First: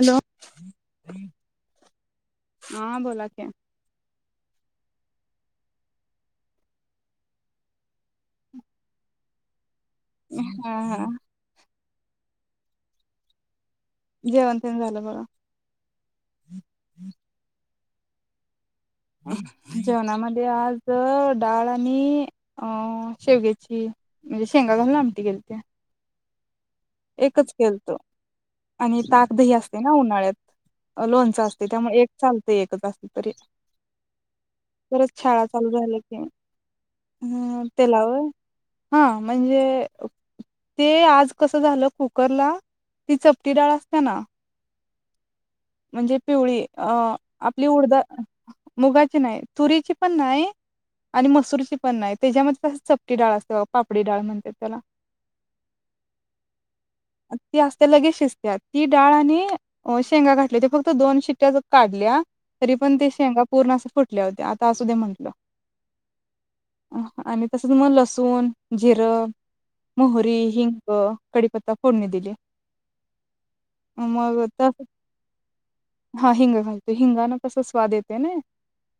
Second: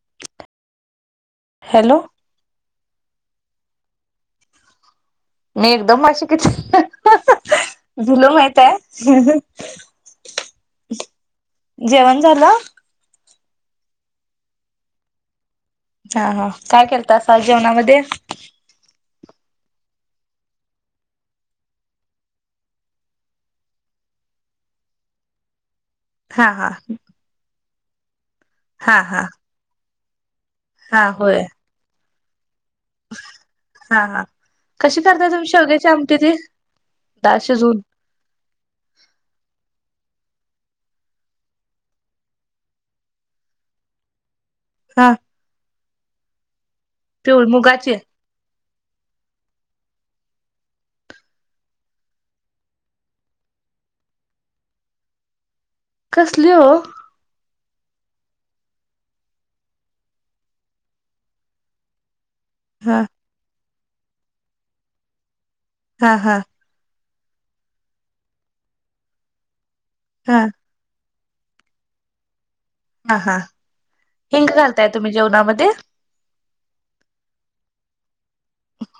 Hello hello हा बोला की. मी एकदम अशी किती भुल माहितय? हा हा. जेवण झालं. जेवण तेण झालं बघा. हा हा काय केलत अस जेवणामध्ये ते जेवणामध्ये आज डाळ आणि अं शेवग्याची म्हणजे शेंगा घालून आंमटी केलत्या. हा हा. एकच केलतो. हा आणि हा ताकदही असते. उन्हाळ्यात. हा लोनच होय असते त्यामुळे एक चांल ते एकच असलं तरी हा हा कशी परत करताय शाळा तुम्ही चालू शेवग्याची झाल्या आमटी की, ती डाळ हं शिजवून त्यालावय, हा म्हणजे ते आज कस झालं कुकरला ती चपटी डाळ असते ना हा. म्हणजे पिवळी अ पिवळी आपली मुगाची उडदा मुगाचे नाहीत तुरीची पण नाही आणि मसूरची पण नाही त्याच्यामध्ये कस चपटी डाळ असते पापडी डाळ म्हणते त्याला कसली हो? ती असते लगेच शिजत्या ती डाळ आणि शेंगा घातल्या ते फक्त दोन शिट्ट्या ज काढल्या तरी पण हा ते शेंगा पूर्ण अस फुटल्या होते आता असू दे म्हटलं. हा हा. आणि तसंच मग लसूण जिरं हा मोहरी हिंगं मो कडीपत फोडणी दिलीये. हा हा मग हिंग तस घालताय तुम्ही जेवणामध्ये हा हिंग घालतो हिंगान तसा स्वाद येत- त्याने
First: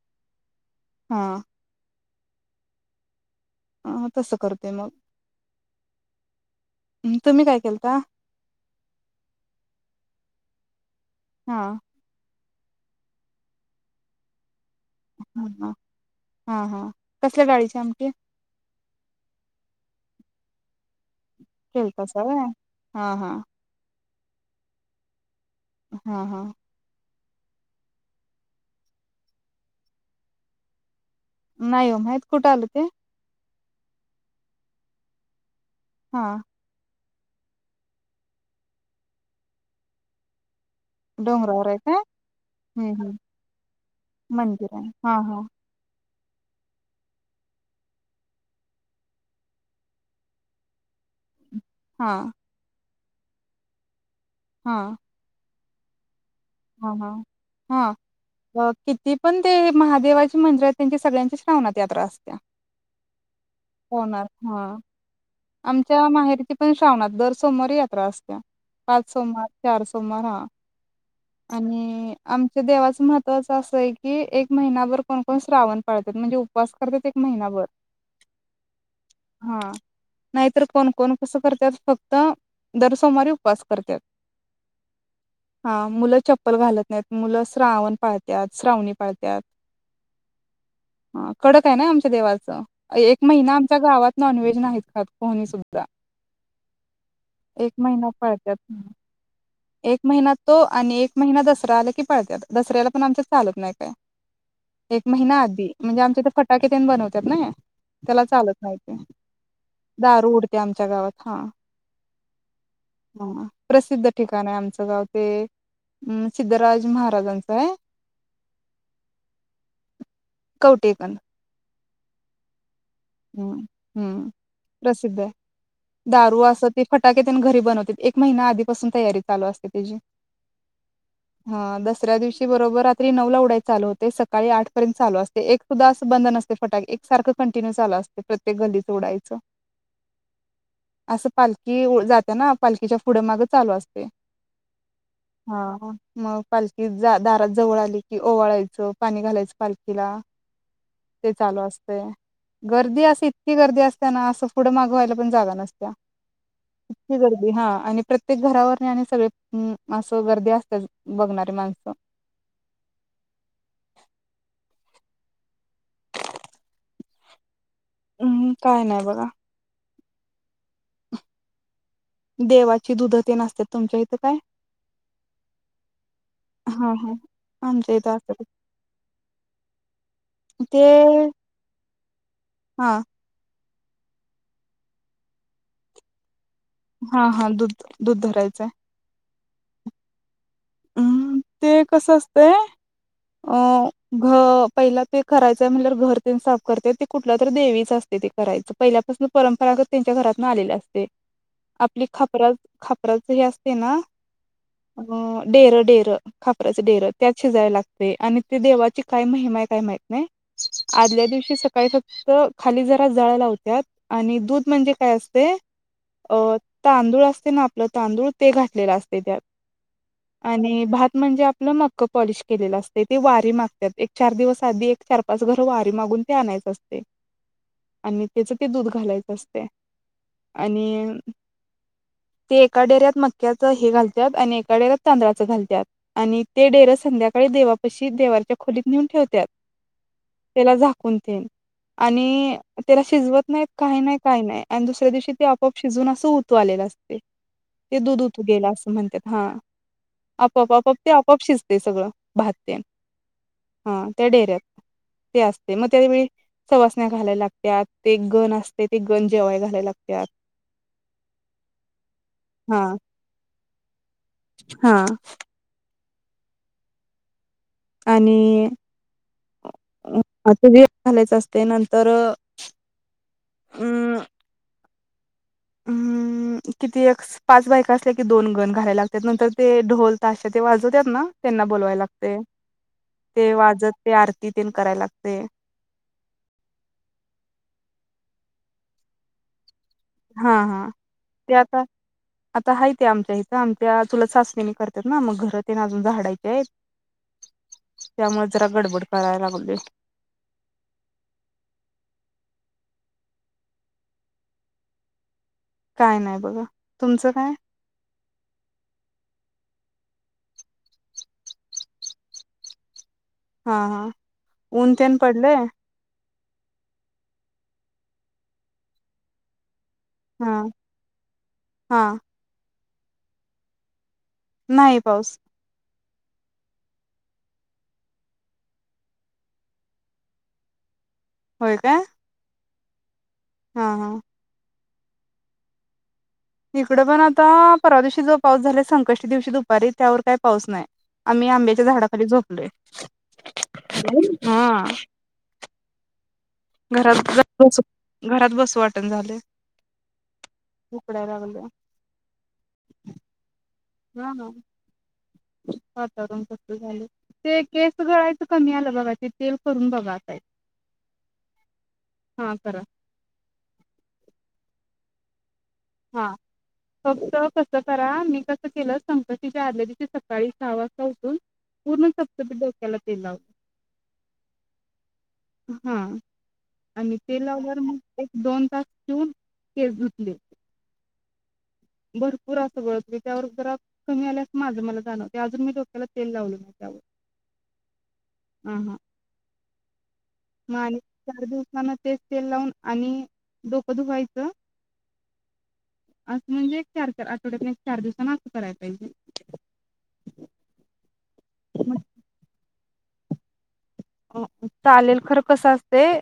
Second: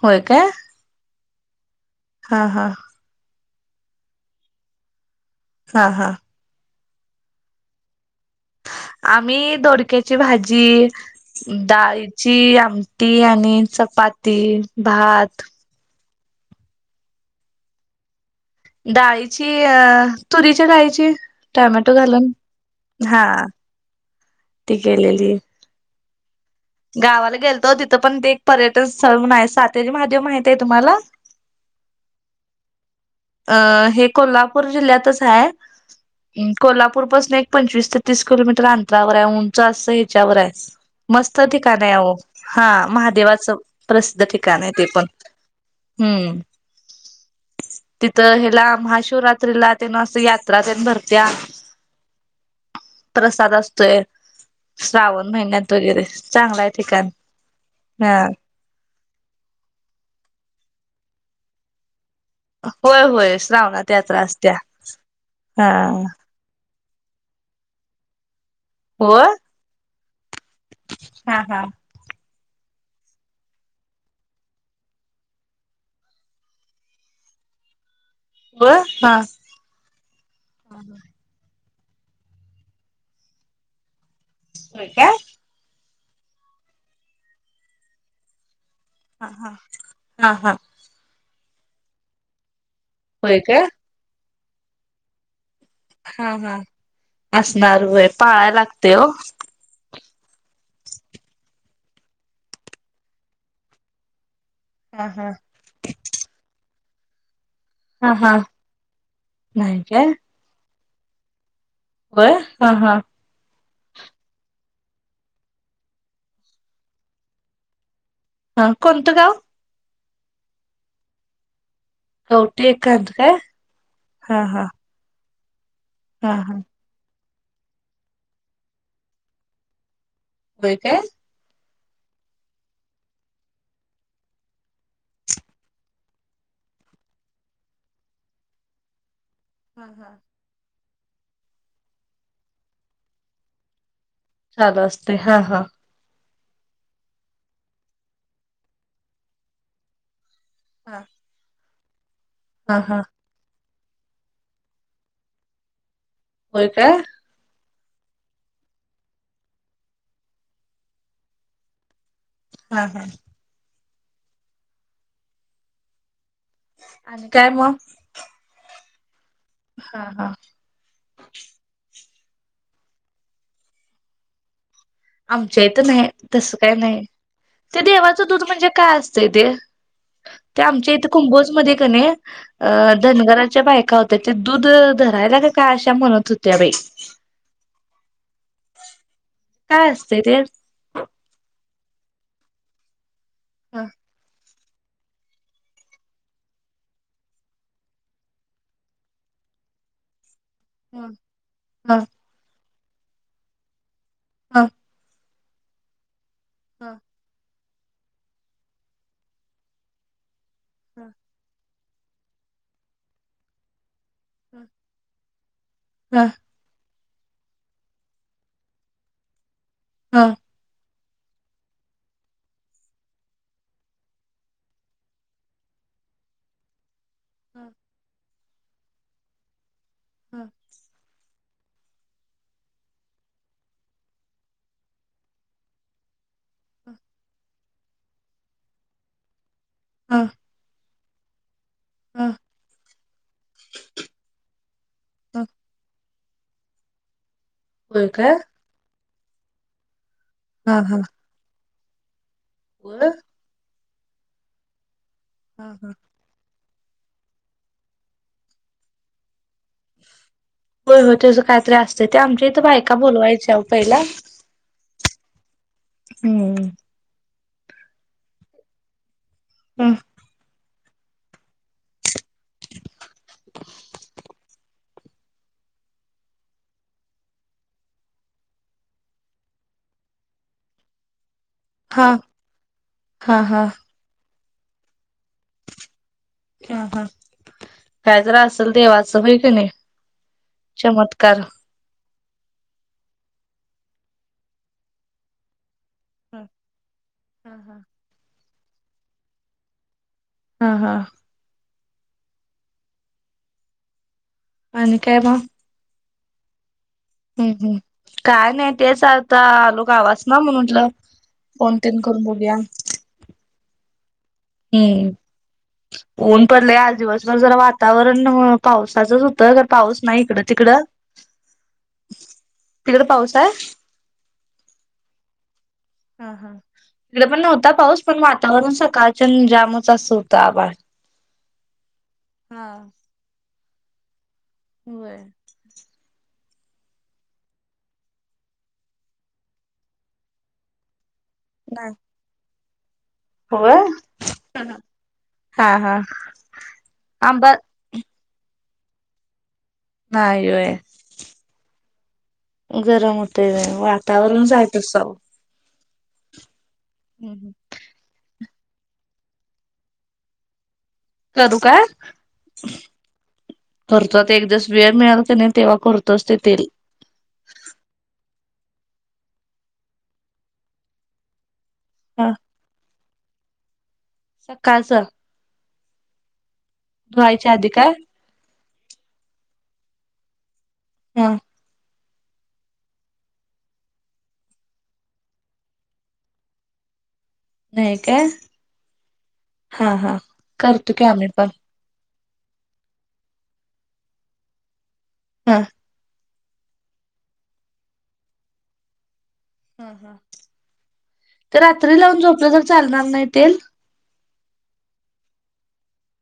होय काय हां हा हा हा तसं करते मग हा हा हम् तुम्ही काय केलता आम्ही दोडक्याची भाजी हा डाळीची आम मटी आणि चपाती भात हा हा हा हा कसल्या डाळीची आमटी डाळीची अ तुरीच्या डाळीची टोमॅटो केलतासा घालून व्हय हा ती केलेली हा हा गावाला गेलतो तिथं पण ते एक पर्यटन स्थळ आहे सातेज महादेव माहित आहे तुम्हाला नाही हो माहित कुठं आल ते अ हे कोल्हापूर जिल्ह्यातच आहे हा हम्म कोल्हापूर पूरपासून एक पंचवीस ते तीस किलोमीटर अंतरावर आहे उंच असं ह्याच्यावर आहे मस्त डोंगरावर ठिकाण आहे काय? हो हा हम्म हम्म महादेवाचं प्रसिद्ध ठिकाण मंदिर आहे ते पण हा हा. हम्म तिथं हीला महाशिवरात्रीला त्यान अस यात्रा तेन भरत्या हा प्रसाद असतोय हा श्रावण महिन्यात वगैरे चांगला आहे हा ठिकाण हा हा किती पण ते महादेवाची मंदिर त्यांची सळ्यांची श्रावणात यात्रा असते होय होय श्रावणात यात्रा असत्या हा आमच्या माहेरची पण श्रावणात दर सोमवारी यात्रा असत पाच हो सोमवार चार सोमवार हा हा हा आणि आमच्या देवाचं महत्त्वाचं असं आहे की एक महिनाभर कोण कोण श्रावण पाळतात म्हणजे उपवास करतात एक महिनाभर. हा नाहीतर कोण कोण कसं करतात. फक्त दर सोमवारीे उपवास करतात. होय काय? हा मुलं चप्पल घालत नाहीत, मुलं श्रावण पाळत्यात. श्रावणी पाळत्यात हा-हा हा-हा. हा कडक आहे ना आमच्या देवाचं. अ एक महिना काय आमच्या गावात नॉनव्हेज नाहीत खात कोणी सुद हां हां एक असणार, होय महिना पाळाय पाळत्यात लागतंय ओ. एक महिना तो आणि एक महिना दसरा आला की पाळत्यात. दसऱ्याला पण आमच्यात चालत नाही काय. एक हा हा महिना आधी, म्हणजे आमच्या इथं फटाके तेन बनवत्यात ना. हा त्याला हा चालत नाही ते. नाही काय दारू उडत्या आम च्या गावात हां. होय हा हा हं प्रसिद्ध ठिकाण आहे आमचं. [unintelligible] ते अं सिद्धराज महाराजांचं आहे. हां कोणतं गाव? कवठे एकंद. कवठे हम्म हम्म प्रसिद्ध आहे. हा दारू हा असं ते फटाक ते पण घरी बनवतेत. एक महिना आधीपासून तयारी चालू असते त्याजी. होय काय? हां दसऱ्या दिवशी बरोबर रात्री नऊला उडाय चालू होतंय. सकाळी आठपर्यंत चालू असतंय. एक सुद्धा असं बंद नसतंय फटाके, एक सारखं कंटिन्युस चालू असतंय प्रत्येक गल्लीत उडायचं. हां हां. असं पालखी उ जात्या ना, पालखीच्या पुढं मागं चालू असतंय. चालू असतंय हां हां. मग पालखी जा दारात जवळ आली की ओवाळायचं, पाणी घालायचं पालखीला. हा ते चालू अस तेे हा हा गर्दी असं इतकी गर्दी असं त्यांना, असं पुढं माग व्हायला पण जागा नसत्या. होय काय इतकी गर्दी हां. आणि प्रत्येक घरावरनी आणि सगळी अं असं गर्दी असत्यात बघणारी माणसं. हां हां. आणि काय मग? अं काय नाय बघा. हां हां. देवाची दुध ते नसत तुमच्या इथे काय आमच्या इथं नाही तसं काय हा नाही हा. ते आमच्या इथं देवाचं दूध असतात. म्हणजे काय असतंय तेे ते आमच्या इथे कुंभोज मध्ये कने हा अ धनगराच्या.... [unintelligible] हा हा दूध दूध धरायचंय... काय असतय ते? हम्म ते कसं असतंय. अ ह घ पहिला ते करायचं म्हटल्यावर घर तेन साफ करत्यात ते कुठल्या तरी देवीच असते ते करायचं पहिल्यापासून परंपरागत त्यांच्या घरात. ह ह [unintelligible] खापराच हे असते ना. ह [unintelligible] डेर डेर खापचचे डेर त्यात शिजायला. ते आणि ते देवाची काय महिमा आहे काय माहित नाही. ह आदल्या दिवशी.... काही फक्त खाली जरा जाळ लावत्यात. आणि दूध म्हणजे काय असत. ते ह अ तांदूळ असते ना आपलं तांदूळ ते घातलेलं असतय त्यात. [inaudible] आणि भात म्हणजे आपलं मक्क पॉलिश केलेलं असते ते वारी मागतात एक चार दिवस आधी एक चार पाच घर वारी मागून ते आणायचं असतय. [inaudible] आणि त्याच ते दूध घालायचं असतय. आणि ते एका डेऱ्यात मक्याच हे घालतात आणि एका डेऱ्यात. तांदळाच घालत्यात आणि ते डेरं संध्याकाळी देवापशी देवाच्या खोलीत नेऊन ठेवतात. ह त्याला.... कोणते ह आणि त्याला शिजवत नाहीत काही नाही काही नाही आणि दुसऱ्या दिवशी ते ह आपआप शिजत. च उतू आलेल असतय. ते होय दूध काय उतू गेल असं म्हणत्यात. हा. आपोआप हा आपोआप हा ते आपाप शिज ते सगळं भात तेन होय. हा त्या डेऱ्यात ते असते, म त्याळवेळी सवासण्या घालाय लागत्यात्, ते एक गण असते, ते गण जेवाय घालाय लागत्यात. होय होय तेज कायतरी असतय, ते आमच्या इथं हा बायका बोलवायच्या ओ पयला हा. हम्म. आणि अह. अ ते वेत घालायचं असते नंतर उअ. उ किती एक्स पाच बायका असल्या कि दोन गण घालाय लागत्यात, नंतर ते ढोल ताश्या ते वाजवत्यात ना त्यांना बोलवाय हा लागतय, हा ते वाजत ते आर ति तिन कराय लागतय. ह हा काय जरा असल देवाचं व्हय कणी हा हा ते आता आता हाय ते आमच्या इथं, आमच्या चुलत सासरेनि करत्यात ना मग घर तेन अजून झाडायचेयेत त्यामुळ जरा गडबड कराय लागलोय. हा हा. आणि काय म? काय नाय बघा तुमचं हम् काय हम्म, काय नई तेच आता आल लो गावासन म म्हटलं फोन तेन करून बघूया. हा हा. ऊन तेन पडलंय हम्म ऊन पडलय, आज दिवसभर जरा वातावरण ह पावसाचंच हुत ख पाऊस नाही हिकडं, हा तिकडं? हा तिकड पाऊस आय? नाही पाऊस हा हा इकड पण नव्हता पाऊस, पण वातावरण सकाळच्यान जामच असं हुतं, आभाळ होय काय? हा. हा हा. होय. इकडे पण आता परवा दिवशी जो पाऊस झाला संकष्टी दिवशी दुपारी त्यावर काय पाऊस नाही. आम्ही आंबच्या नाही झाडा खाली झोप [inaudible] होय. हा हा. घरात आंबा जाऊन उचल घरात बसू वाटण झालंय. नाही व्हयं. उकडाय लागलंय गरम होतेय. होय. हा वातावरणच हाय तसं. वातावरण तसं हम्म हम्म. ते केस गळायचं ते कमी आलं बघा. ते तेल करून बघा ताई. करू काय? करतो आता एक दिवस वेळ मिळाल काय कणी तेव्हा? हा. करतोच ते तेल फक्त कसं करा मी कसं मी कसं केलं संकष्टी च्या आदल्या दिवशी सकाळी सहा वाजता उठून. पूर्ण चपचपीत डोक्याला तेल लावं. सकाळच. अहं. आणि तेल लावल्यावर काय मग एक दोन, तास ठेऊन केस धुतले. हा. भरपूर असं गळत होतं त्यावर जरा कमी आल्यास माझं मला जाणवतय, अजून मी डोक्याला तेल लावलो नाही त्यावर. नाही काय? हा हा. मअ करतो आणि की आम्ही चार पण दिवसांन तेच तेल लावून आणि डोकं धुवायचं? हा. असं म्हणजे एक चार, चार आठवड्यातन एक चार दिवसान आंघोळ कराय पाहिजे. हं हं क रात्री मग लावून झोपलं तर चा चालणार नाही तेल? अ चालेल खरं कसं असतंय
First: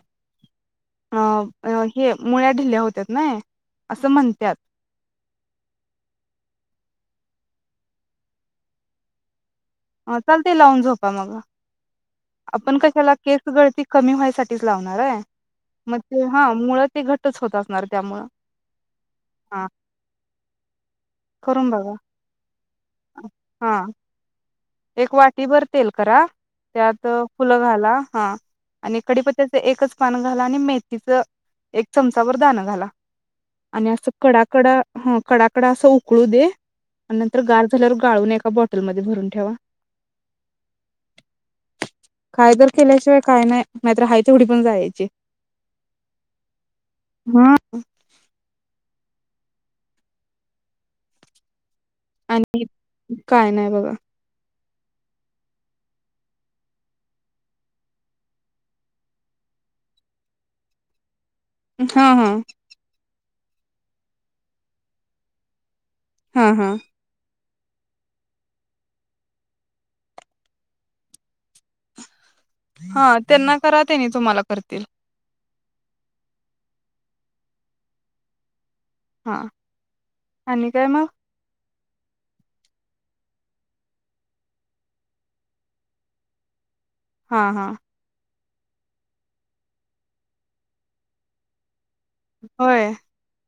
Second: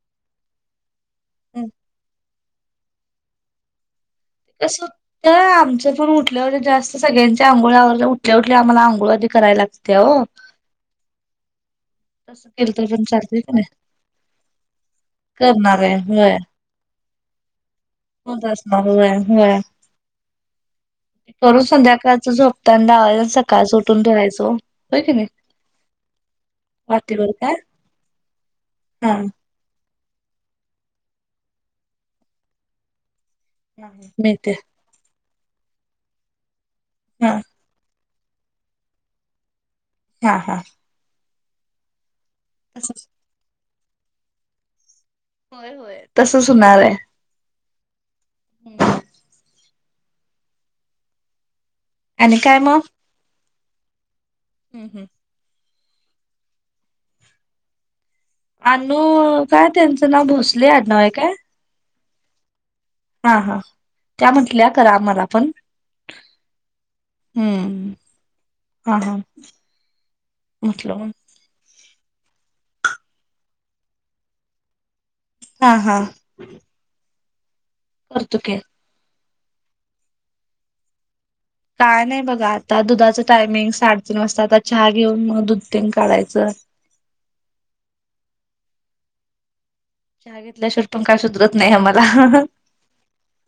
अ अ हे. मुळ्या ढिल्या होत्यात ने. कसं होत आमचं पण उठल्या उठल्या जास्त सगळ्यांच्या आंघोळ आंवरल्यावर ऊठल्या ऊठल्या आम्हाला आंघोळ आधी कराय लाग अ चालतंय, लाऊन झोपा मग तसं केलं आपण तर पण कशाला चालतंय केस की नाही गळती कमी व्हायसाठीच लावणार आहे, करणार आहे मग ते होय मूळ घट्ट तस होत असणार [inaudible] त्यामुळं करून हां करून बघा संध्याकाळच झोपता दहा वाज सकाळच हां. उठून धुवायच ओ होय की एक नाही वाटीभर तेल करा, त्यात वाटीवर काय फुलं घाला, हा आणि हा कडीपत्याच एक एकच पान घाला, आणि मेथीच एक चमचा भर दाणा घाला. आणि असं मिळते कडाकडा ह कडाकडा असं उकळू दे मन हा नंतर गार झाल्या गाळून एका बॉटलमध्येध भरून ठेवा. हा हा कायदल तसंच केल्याशिवाय काय नाही नाहीतर हाय तेवढी पण जायची होय होय तसच होणार आहे. काय आणि मग? काय नाही बगा हम्म हम्म अनू काय त्यांचं नाव भोसले आडनाव आहे काय? हा हा हा हा त्या म्हटल्या, करा आम्हाला पण हा हा हम्म हा हा मतलब हा त्यांना करा, तेनी तुम्हाला करतील. हा हा करतो की, हा आणि काय मग? काय नाही बघा आता दुधाच टायमिंग साडेतीन वाजता, आता चहा घेऊन मग दूध तेन काढायचं हा हा चहा घेतल्याशिवट पण काय सुधरत नाही आम्हाला होय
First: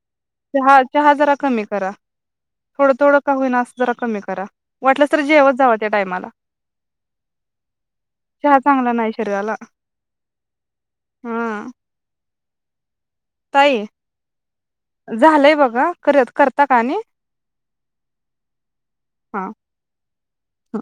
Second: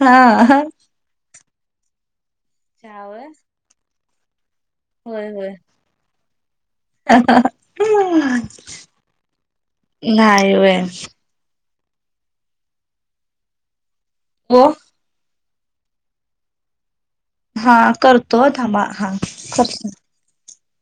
हा. चहा चहा जरा कमी करा थोडं चहा -थोडं होय का होईना अस जरा कमी करा. वाटलंस तर होय होय. जेवत जावं त्या टायमाला चहा चांगला नाही शरीराला नाही होय. हा ताई हो झालंय बघ. करुयात, करता का आणि? हा करतो हं थांबा हा करतो ह